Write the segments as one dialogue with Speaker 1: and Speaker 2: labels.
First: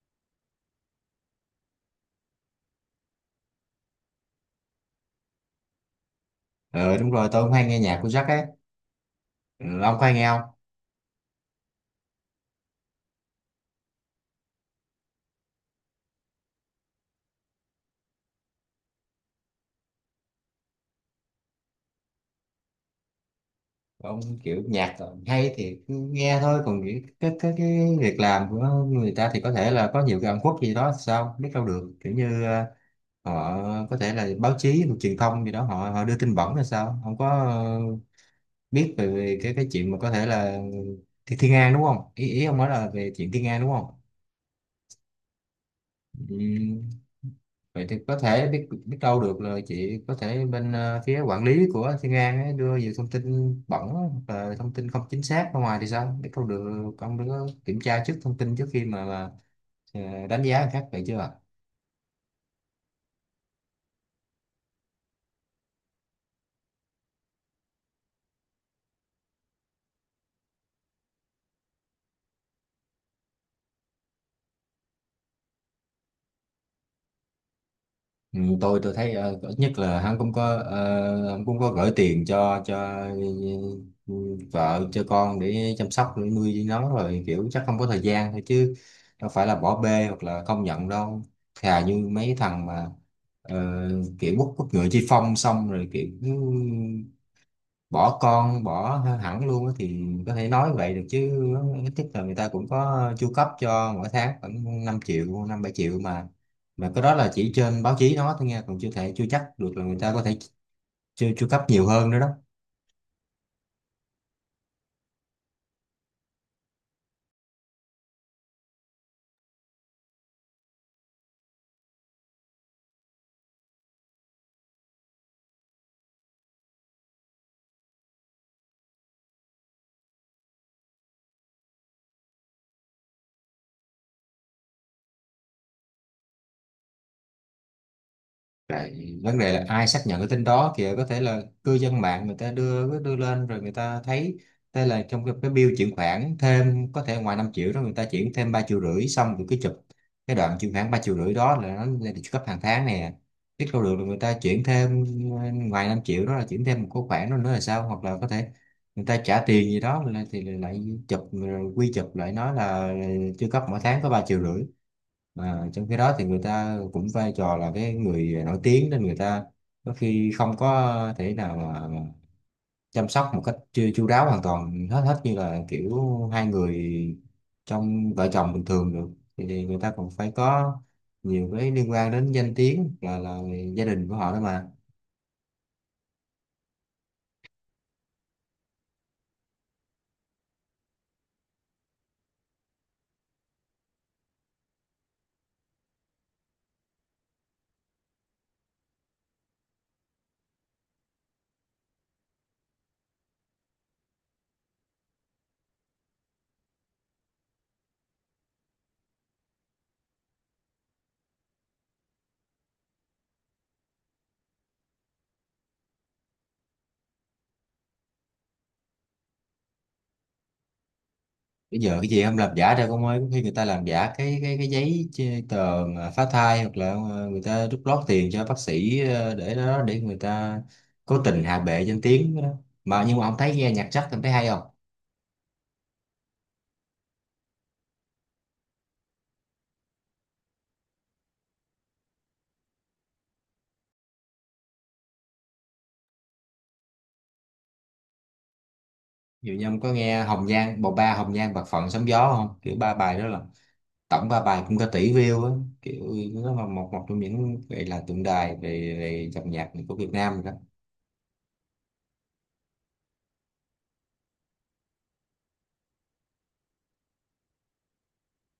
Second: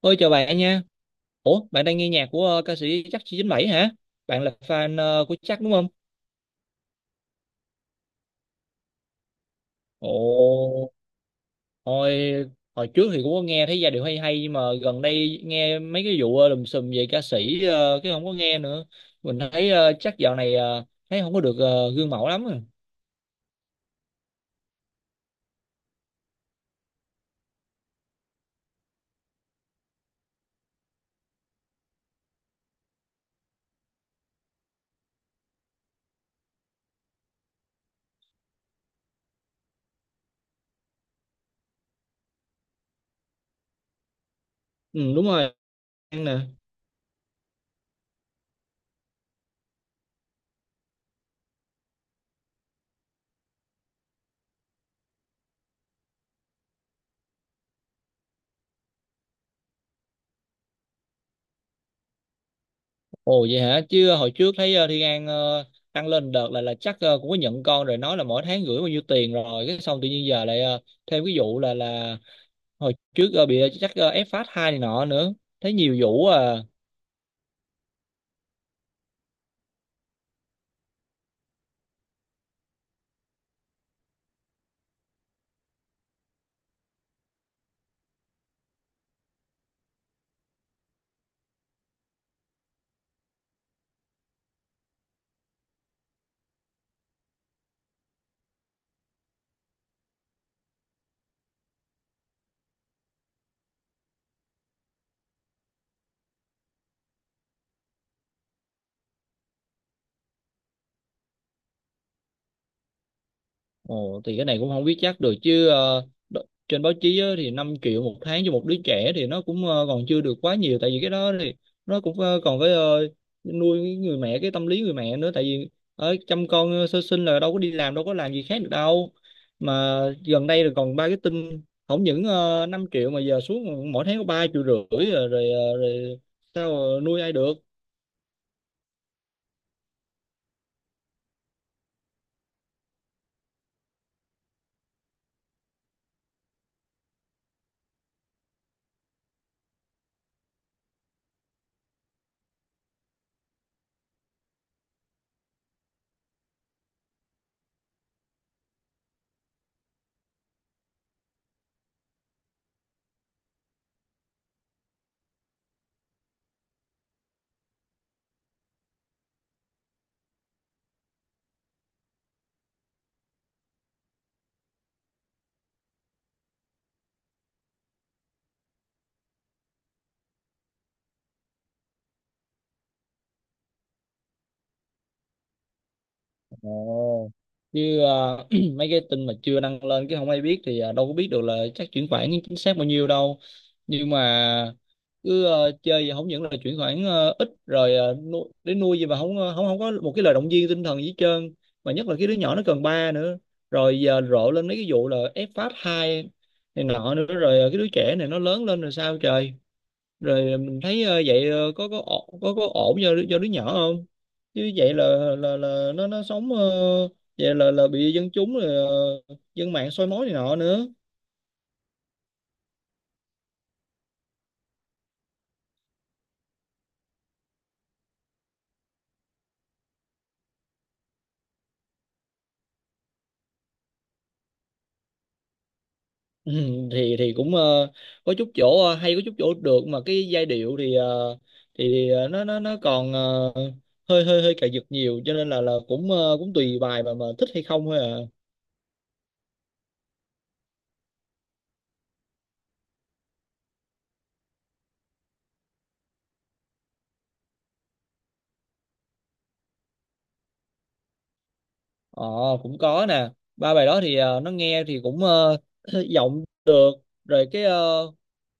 Speaker 1: Ôi chào bạn nha. Ủa, bạn đang nghe nhạc của ca sĩ Chắc 97 hả? Bạn là fan của Chắc đúng không?
Speaker 2: Ờ Đúng rồi, tôi cũng hay nghe nhạc của Jack ấy. Ừ, ông có hay nghe không?
Speaker 1: Ồ, hồi hồi trước thì cũng có nghe thấy giai điệu hay hay, nhưng mà gần đây nghe mấy cái vụ lùm xùm về ca sĩ, cái không có nghe nữa. Mình thấy Chắc dạo này thấy không có được gương mẫu lắm. À.
Speaker 2: Ông kiểu nhạc hay thì cứ nghe thôi, còn cái việc làm của người ta thì có thể là có nhiều cái ẩn khuất gì đó, sao biết đâu được. Kiểu như họ có thể là báo chí hoặc truyền thông gì đó họ đưa tin bẩn hay sao, không có biết về cái chuyện mà có thể là thì Thiên An đúng không, ý ý ông nói là về chuyện Thiên An đúng không?
Speaker 1: Ừ đúng rồi, An
Speaker 2: Ừ,
Speaker 1: nè.
Speaker 2: vậy thì có thể biết biết đâu được là chị có thể bên phía quản lý của Thiên An ấy đưa nhiều thông tin bẩn hoặc là thông tin không chính xác ra ngoài thì sao biết đâu được. Ông đứa kiểm tra trước thông tin trước khi mà đánh giá người khác vậy chưa ạ?
Speaker 1: Ồ vậy hả? Chứ hồi trước thấy Thiên An tăng lên đợt là chắc cũng có nhận con rồi, nói là mỗi tháng gửi bao nhiêu tiền, rồi cái xong tự nhiên giờ lại thêm cái vụ là hồi trước bị chắc ép phát hai này nọ nữa, thấy nhiều vụ à.
Speaker 2: Ừ, tôi thấy ít nhất là hắn cũng có, hắn cũng có gửi tiền cho ừ, vợ cho con để chăm sóc, để nuôi nó rồi, kiểu chắc không có thời gian thôi chứ đâu phải là bỏ bê hoặc là không nhận đâu. Thà như mấy thằng mà ờ, kiểu quốc quốc ngựa chi phong xong rồi kiểu bỏ con, bỏ hẳn luôn á thì có thể nói vậy được chứ. Ít nhất là người ta cũng có chu cấp cho mỗi tháng khoảng 5 triệu, 5-7 triệu mà. Mà cái đó là chỉ trên báo chí nó thôi nha, còn chưa thể, chưa chắc được là người ta có thể chu chu cấp nhiều hơn nữa đó.
Speaker 1: Ồ thì cái này cũng không biết chắc được, chứ trên báo chí á, thì 5 triệu một tháng cho một đứa trẻ thì nó cũng còn chưa được quá nhiều, tại vì cái đó thì nó cũng còn phải nuôi cái người mẹ, cái tâm lý người mẹ nữa, tại vì ở chăm con sơ sinh là đâu có đi làm, đâu có làm gì khác được đâu. Mà gần đây là còn ba cái tin không những 5 triệu mà giờ xuống mỗi tháng có 3,5 triệu rồi, rồi sao nuôi ai được.
Speaker 2: Lại vấn đề là ai xác nhận cái tin đó kìa, có thể là cư dân mạng người ta đưa đưa lên rồi người ta thấy thế, là trong cái bill chuyển khoản thêm, có thể ngoài 5 triệu đó người ta chuyển thêm 3,5 triệu, xong rồi cứ chụp cái đoạn chuyển khoản 3,5 triệu đó là nó lên được cấp hàng tháng nè. Biết đâu được là người ta chuyển thêm, ngoài 5 triệu đó là chuyển thêm một cái khoản đó nữa là sao, hoặc là có thể người ta trả tiền gì đó là- thì lại chụp rồi quy chụp lại nói là chưa cấp mỗi tháng có 3,5 triệu. Mà trong khi đó thì người ta cũng vai trò là cái người nổi tiếng, nên người ta có khi không có thể nào mà chăm sóc một cách chu chu đáo hoàn toàn hết hết như là kiểu hai người trong vợ chồng bình thường được. Thì người ta còn phải có nhiều cái liên quan đến danh tiếng là gia đình của họ đó mà.
Speaker 1: Ồ. Chứ mấy cái tin mà chưa đăng lên cái không ai biết thì đâu có biết được là chắc chuyển khoản chính xác bao nhiêu đâu. Nhưng mà cứ chơi vậy, không những là chuyển khoản ít rồi ờ, nu để nuôi gì mà không ờ, không không có một cái lời động viên tinh thần gì hết trơn. Mà nhất là cái đứa nhỏ nó cần ba nữa. Rồi giờ rộ lên mấy cái vụ là ép phát hai này nọ nữa, rồi cái đứa trẻ này nó lớn lên rồi sao trời. Rồi mình thấy vậy có ổn, có ổn cho cho đứa nhỏ không, chứ vậy là nó sống vậy là bị dân chúng rồi dân mạng soi mói này nọ nữa.
Speaker 2: Bây giờ cái gì không làm giả đâu con ơi, có khi người ta làm giả cái giấy chê- tờ mà phá thai, hoặc là người ta rút lót tiền cho bác sĩ để đó, để người ta cố tình hạ bệ danh tiếng đó mà. Nhưng mà ông thấy nghe nhạc Jack ông thấy hay không?
Speaker 1: Ừ, thì cũng có chút chỗ hay, có chút chỗ được, mà cái giai điệu thì nó còn hơi hơi hơi cài giật nhiều, cho nên là cũng cũng tùy bài mà thích hay không thôi à.
Speaker 2: Ví dụ như ông có nghe Hồng Nhan, bộ ba Hồng Nhan, Bạc Phận, Sóng Gió không? Kiểu ba bài đó là tổng ba bài cũng có tỷ view á. Kiểu nó là một một trong những gọi là tượng đài về về dòng nhạc của Việt Nam rồi đó.
Speaker 1: Ờ cũng có nè, ba bài đó thì nó nghe thì cũng giọng được, rồi cái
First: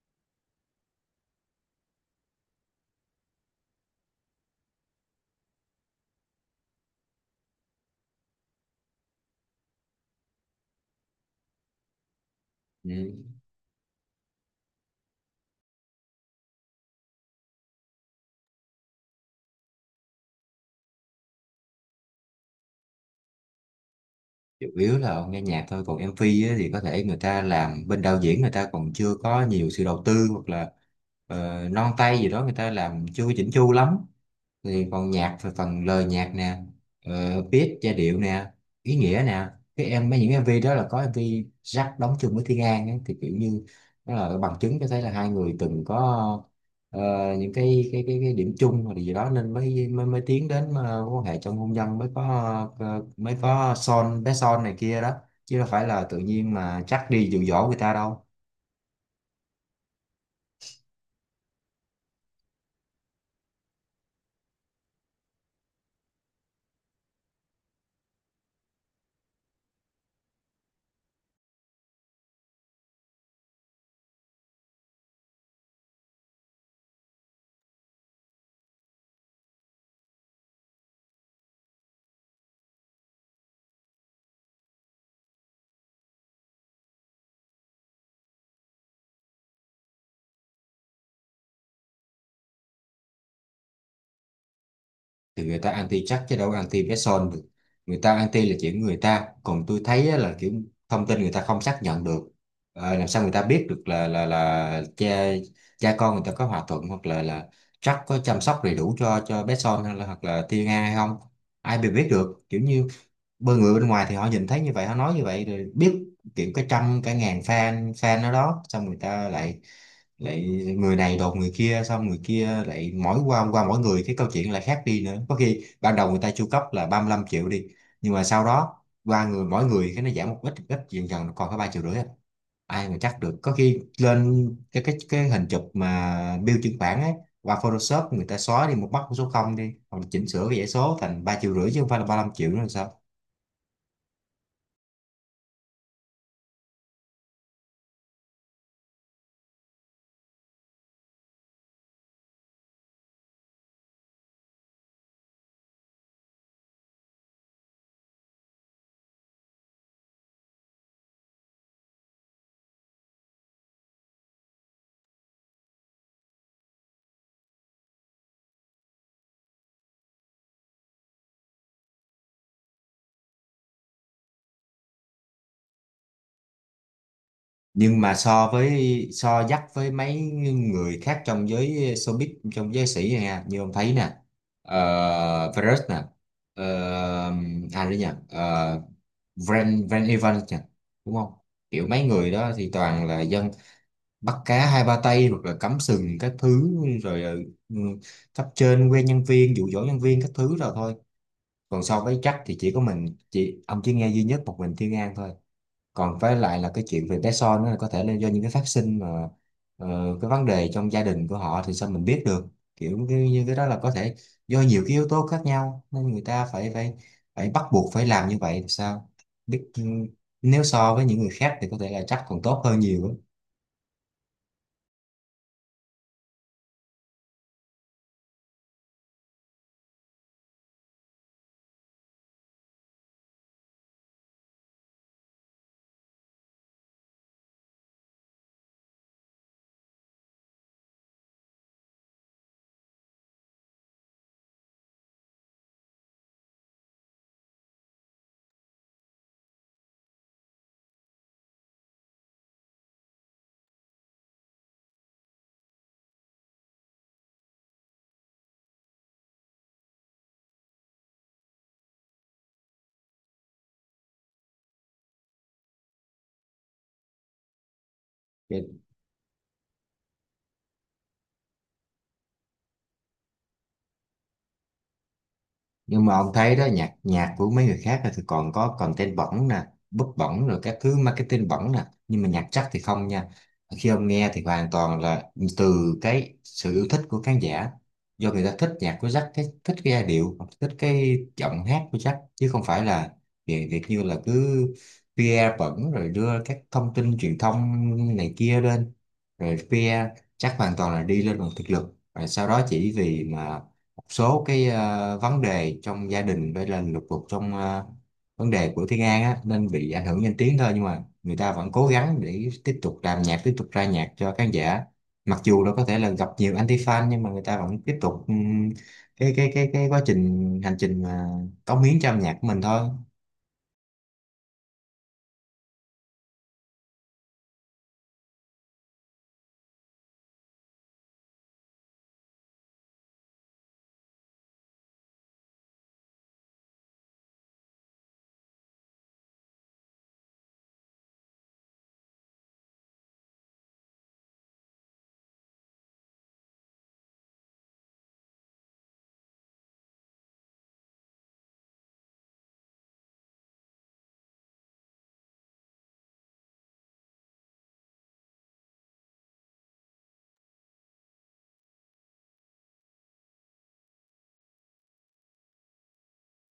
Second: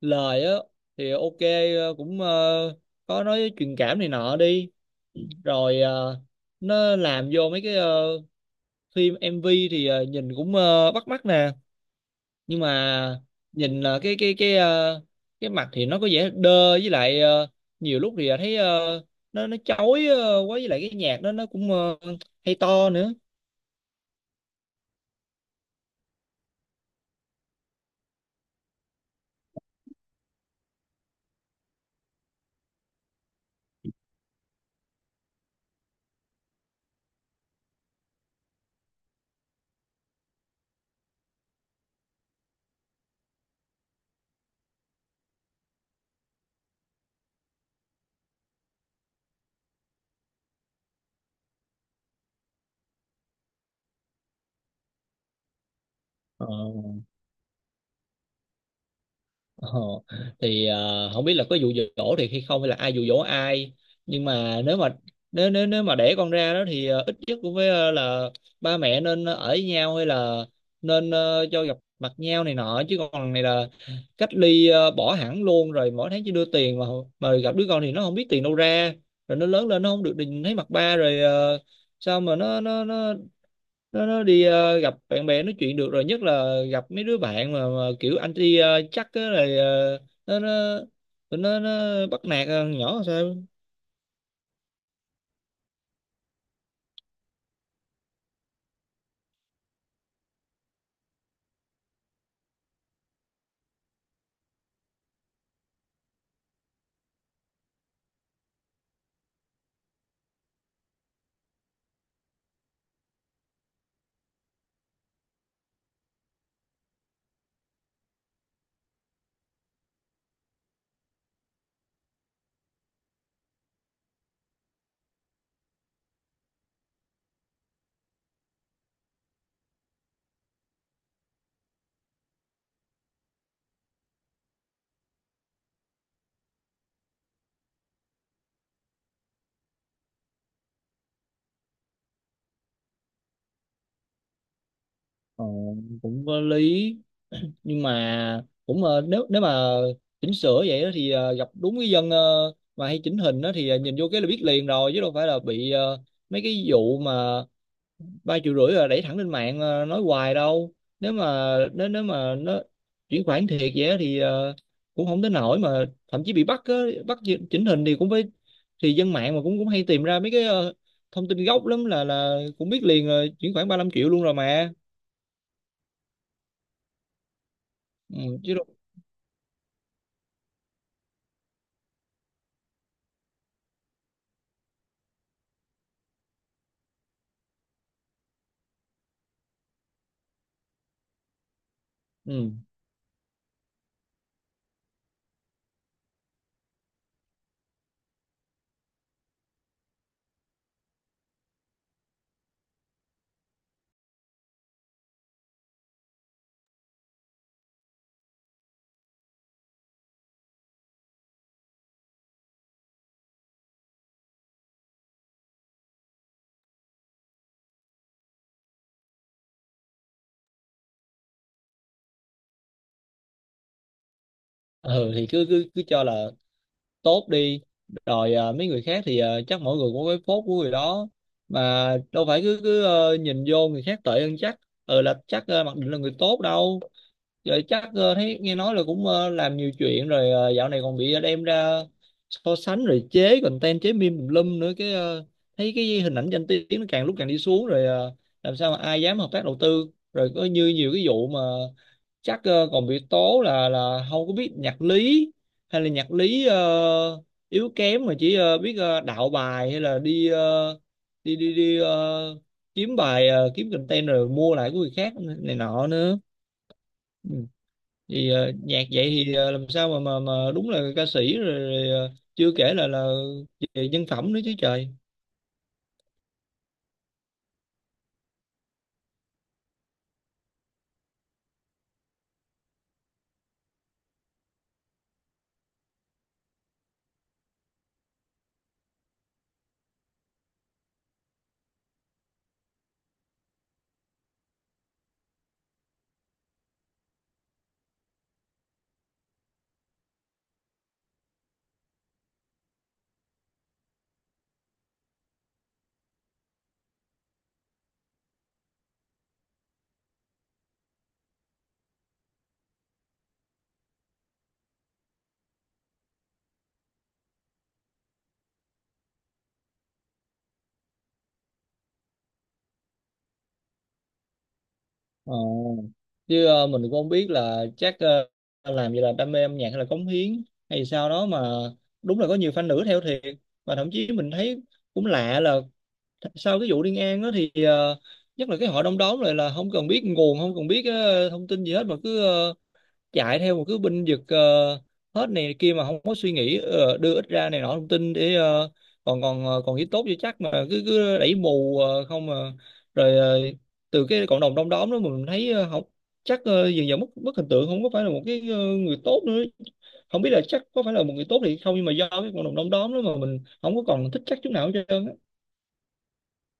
Speaker 1: lời á thì ok, cũng có nói truyền cảm này nọ đi, rồi nó làm vô mấy cái phim MV thì nhìn cũng bắt mắt nè. Nhưng mà
Speaker 2: Ừ.
Speaker 1: nhìn cái mặt thì nó có vẻ đơ, với lại nhiều lúc thì thấy nó chói quá, với lại cái nhạc đó nó cũng hay to nữa.
Speaker 2: Chủ yếu là ông nghe nhạc thôi, còn MV á, thì có thể người ta làm bên đạo diễn, người ta còn chưa có nhiều sự đầu tư hoặc là non tay gì đó, người ta làm chưa chỉnh chu lắm. Thì còn nhạc thì phần lời nhạc nè, beat giai điệu nè, ý nghĩa nè. Cái em mấy những em MV đó là có em MV Jack đóng chung với Thiên An ấy, thì kiểu như đó là bằng chứng cho thấy là hai người từng có ờ, những cái điểm chung hoặc là gì đó, nên mới mới, mới tiến đến quan hệ trong hôn nhân, mới có mới có son, bé son này kia đó. Chứ đâu phải là tự
Speaker 1: Ờ.
Speaker 2: nhiên mà chắc đi dụ dỗ người ta đâu.
Speaker 1: Ờ, thì không biết là có dụ dỗ thì hay không, hay là ai dụ dỗ ai, nhưng mà nếu nếu nếu mà đẻ con ra đó thì ít nhất cũng phải là ba mẹ nên ở với nhau, hay là nên cho gặp mặt nhau này nọ, chứ còn này là cách ly, bỏ hẳn luôn, rồi mỗi tháng chỉ đưa tiền mà gặp đứa con thì nó không biết tiền đâu ra, rồi nó lớn lên nó không được nhìn thấy mặt ba, rồi sao mà nó đi gặp bạn bè nói chuyện được, rồi nhất là gặp mấy đứa bạn mà kiểu anti chắc á, rồi nó tụi nó bắt nạt nhỏ làm sao.
Speaker 2: Thì người ta anti chắc chứ đâu có anti bé son được. Người ta anti là chuyện người ta, còn tôi thấy á là kiểu thông tin người ta không xác nhận được. Ờ, làm sao người ta biết được là cha cha con người ta có hòa thuận hoặc là chắc có chăm sóc đầy đủ cho bé son hay là hoặc là Thiên Nga hay không. Ai bị biết được, kiểu như bởi người bên ngoài thì họ nhìn thấy như vậy, họ nói như vậy rồi biết. Kiểu cái trăm cái ngàn fan, ở đó xong người ta lại lại người này đồn người kia, xong người kia lại mỗi qua qua mỗi người cái câu chuyện lại khác đi nữa. Có khi ban đầu người ta chu cấp là 35 triệu đi, nhưng mà sau đó qua người, mỗi người cái nó giảm một ít, dần dần nó còn có 3,5 triệu à. Ai mà chắc được, có khi lên cái hình chụp mà bill chuyển khoản ấy qua Photoshop người ta xóa đi một mắt của số không đi, hoặc là chỉnh sửa cái dãy số thành 3,5 triệu chứ không phải là 35 triệu nữa là sao.
Speaker 1: Ờ, cũng có lý, nhưng mà cũng nếu nếu mà chỉnh sửa vậy đó thì gặp đúng cái dân mà hay chỉnh hình đó thì nhìn vô cái là biết liền rồi, chứ đâu phải là bị mấy cái vụ mà ba triệu rưỡi là đẩy thẳng lên mạng nói hoài đâu. Nếu mà nếu nếu mà nó chuyển khoản thiệt vậy á thì cũng không tới nổi mà thậm chí bị bắt á, bắt chỉnh hình thì cũng phải, thì dân mạng mà cũng cũng hay tìm ra mấy cái thông tin gốc lắm, là cũng biết liền chuyển khoản 35 triệu luôn rồi mà.
Speaker 2: Nhưng mà
Speaker 1: Ừ,
Speaker 2: so
Speaker 1: chứ đâu.
Speaker 2: với, so dắt với mấy người khác trong giới showbiz, trong giới sĩ này nha, như ông thấy nè, Virus nè, à đấy nhỉ, Van Van Evans nhỉ, đúng không? Kiểu mấy người đó
Speaker 1: Ừ.
Speaker 2: thì toàn là dân bắt cá hai ba tay hoặc là cắm sừng các thứ rồi, ừ, cấp trên quen nhân viên, dụ dỗ nhân viên các thứ rồi thôi. Còn so với Jack thì chỉ có mình chị ông chỉ nghe duy nhất một mình Thiên An thôi. Còn với lại là cái chuyện về bé son đó là có thể là do những cái phát sinh mà ờ, cái vấn đề trong gia đình của họ thì sao mình biết được. Kiểu như cái đó là có thể do nhiều cái yếu tố khác nhau nên người ta phải phải phải bắt buộc phải làm như vậy thì sao biết. Ừ, nếu so với những người khác thì có thể là chắc còn tốt hơn nhiều á.
Speaker 1: Ừ thì cứ cứ cứ cho là tốt đi, rồi mấy người khác thì chắc mỗi người có cái phốt của người đó, mà đâu phải cứ cứ nhìn vô người khác tệ hơn chắc. Ừ là chắc mặc định là người tốt đâu. Giờ chắc thấy nghe nói là cũng làm nhiều chuyện rồi, dạo này còn bị đem ra so sánh, rồi chế content, chế meme tùm lum nữa, cái thấy cái hình ảnh danh tiếng nó càng lúc càng đi xuống, rồi làm sao mà ai dám hợp tác đầu tư. Rồi có như nhiều cái vụ mà chắc còn bị tố là không có biết nhạc lý, hay là nhạc lý yếu kém, mà chỉ biết đạo bài, hay là đi đi đi đi ờ, kiếm bài kiếm content, rồi mua lại của người khác này nọ nữa. Ừ thì nhạc vậy thì làm sao mà mà đúng là ca sĩ, rồi chưa kể là về nhân phẩm nữa chứ trời.
Speaker 2: Nhưng mà ông thấy đó, nhạc nhạc của mấy người khác thì còn có content bẩn nè, bút bẩn rồi các thứ, marketing bẩn nè, nhưng mà nhạc chắc thì không nha. Khi ông nghe thì hoàn toàn là từ cái sự yêu thích của khán giả, do người ta thích nhạc của Jack, cái thích cái giai điệu, thích cái giọng hát của Jack, chứ không phải là việc việc như là cứ PR bẩn rồi đưa các thông tin truyền thông này kia lên rồi PR. Chắc hoàn toàn là đi lên bằng thực lực, rồi sau đó chỉ vì mà số cái vấn đề trong gia đình với là lục đục trong vấn đề của Thiên An á nên bị ảnh hưởng danh tiếng thôi. Nhưng mà người ta vẫn cố gắng để tiếp tục làm nhạc, tiếp tục ra nhạc cho khán giả, mặc dù nó có thể là gặp nhiều anti fan, nhưng mà người ta vẫn tiếp tục cái quá trình, hành trình mà cống hiến cho âm nhạc của mình thôi.
Speaker 1: Ờ. Chứ mình cũng không biết là chắc làm vậy là đam mê âm nhạc hay là cống hiến hay sao đó, mà đúng là có nhiều fan nữ theo thiệt, và thậm chí mình thấy cũng lạ là sau cái vụ Liên An đó thì nhất là cái hội đông đóm lại là không cần biết nguồn, không cần biết thông tin gì hết, mà cứ chạy theo một cái binh vực hết này kia, mà không có suy nghĩ đưa ít ra này nọ thông tin để còn còn ờ, còn nghĩ tốt cho chắc, mà cứ cứ đẩy mù không mà. Rồi từ cái cộng đồng đông đóm đó mình thấy không chắc dần dần mất mất hình tượng, không có phải là một cái người tốt nữa. Không biết là chắc có phải là một người tốt thì không, nhưng mà do cái cộng đồng đông đóm đó mà mình không có còn thích chắc chút nào hết trơn á.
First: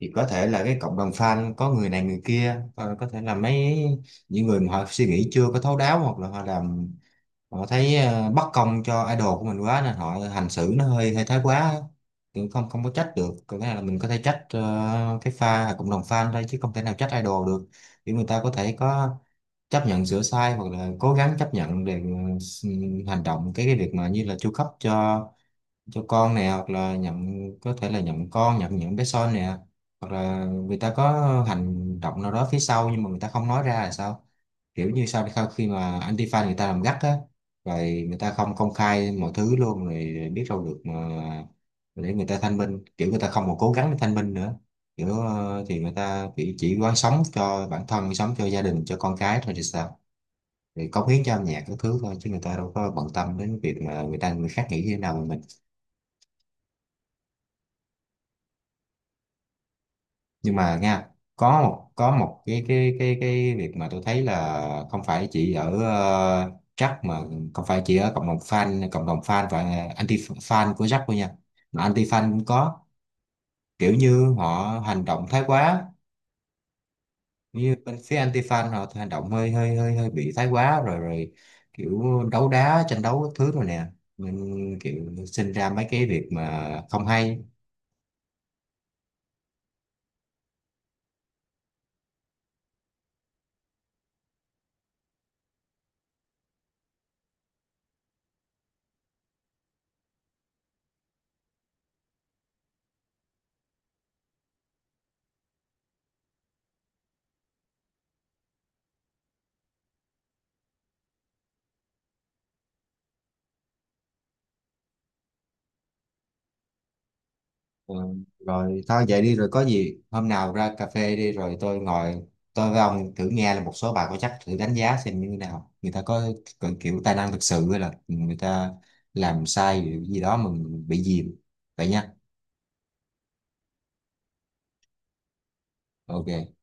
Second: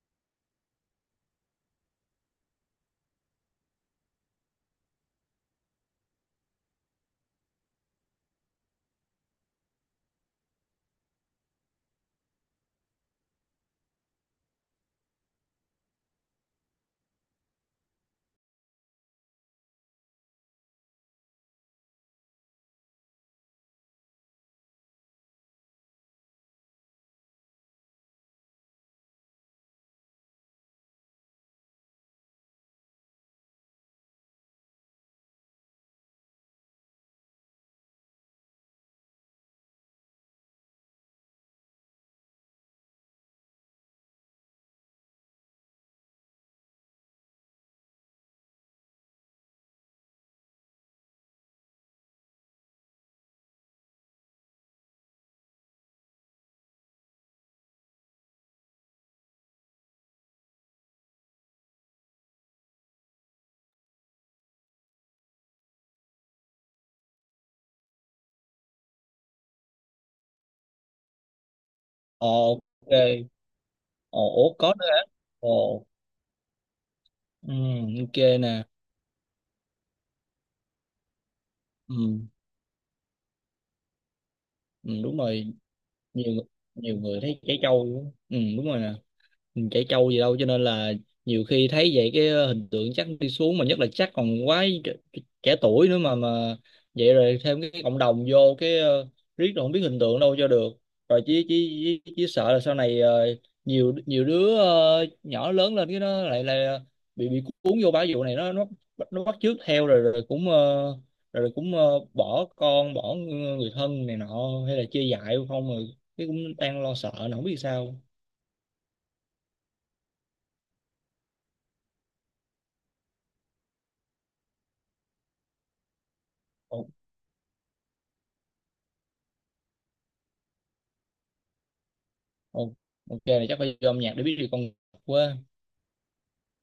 Speaker 2: Thì có thể là cái cộng đồng fan có người này người kia, có thể là những người mà họ suy nghĩ chưa có thấu đáo, hoặc là họ làm, họ thấy bất công cho idol của mình quá nên họ hành xử nó hơi hơi thái quá. Cũng không không có trách được, có nghĩa là mình có thể trách cái pha cộng đồng fan thôi chứ không thể nào trách idol được. Vì người ta có thể có chấp nhận sửa sai hoặc là cố gắng chấp nhận để ừ, hành động cái việc mà như là chu cấp cho con nè, hoặc là nhận, có thể là nhận con, nhận những bé son nè, hoặc là người ta có hành động nào đó phía sau nhưng mà người ta không nói ra là sao. Kiểu như sau sau khi mà Antifa người ta làm gắt á rồi, người ta không công khai mọi thứ luôn rồi biết đâu được mà. Để người ta thanh minh, kiểu người ta không còn cố gắng để thanh minh nữa. Kiểu thì người ta chỉ quán sống cho bản thân, sống cho gia đình, cho con cái thôi thì sao. Thì cống hiến cho âm nhạc các thứ thôi, chứ người ta đâu có bận tâm đến việc mà người ta người khác nghĩ như thế nào mà mình. Nhưng mà nha, có một cái việc mà tôi thấy là không phải chỉ ở Jack mà, không phải chỉ ở cộng đồng fan, cộng đồng fan và anti fan của Jack thôi nha, mà anti fan cũng
Speaker 1: Ồ,
Speaker 2: có.
Speaker 1: ok.
Speaker 2: Kiểu
Speaker 1: Ồ
Speaker 2: như
Speaker 1: ủa, có
Speaker 2: họ
Speaker 1: nữa hả?
Speaker 2: hành động thái
Speaker 1: Ồ.
Speaker 2: quá,
Speaker 1: Ừ,
Speaker 2: như bên phía
Speaker 1: ok
Speaker 2: anti
Speaker 1: nè.
Speaker 2: fan họ hành động hơi hơi hơi hơi bị thái quá rồi, kiểu
Speaker 1: Ừ,
Speaker 2: đấu đá, tranh đấu các thứ rồi nè, nên
Speaker 1: ừ,
Speaker 2: kiểu
Speaker 1: đúng
Speaker 2: sinh
Speaker 1: rồi,
Speaker 2: ra mấy cái việc
Speaker 1: nhiều người-
Speaker 2: mà
Speaker 1: nhiều
Speaker 2: không
Speaker 1: người thấy
Speaker 2: hay.
Speaker 1: trẻ trâu luôn. Ừ, đúng rồi nè, mình chảy trâu gì đâu, cho nên là nhiều khi thấy vậy cái hình tượng chắc đi xuống, mà nhất là chắc còn quá trẻ tuổi nữa mà vậy, rồi thêm cái cộng đồng vô cái riết rồi không biết hình tượng đâu cho được. Rồi chỉ sợ là sau này nhiều nhiều đứa nhỏ lớn lên cái nó lại là bị cuốn vô bãi vụ này, nó bắt chước theo, rồi rồi cũng bỏ con, bỏ người thân này nọ, hay là chia dại không rồi, cái cũng đang lo sợ nó không biết
Speaker 2: Ừ,
Speaker 1: sao.
Speaker 2: rồi thôi vậy đi, rồi có gì hôm nào ra cà phê đi rồi tôi ngồi, tôi với ông thử nghe là một số bài có chắc, thử đánh giá xem như thế nào, người ta có kiểu tài năng thực sự hay là người ta làm sai gì gì đó mà mình bị dìm. Vậy nha.
Speaker 1: Ok là chắc phải vô âm nhạc để biết được con quá.
Speaker 2: OK.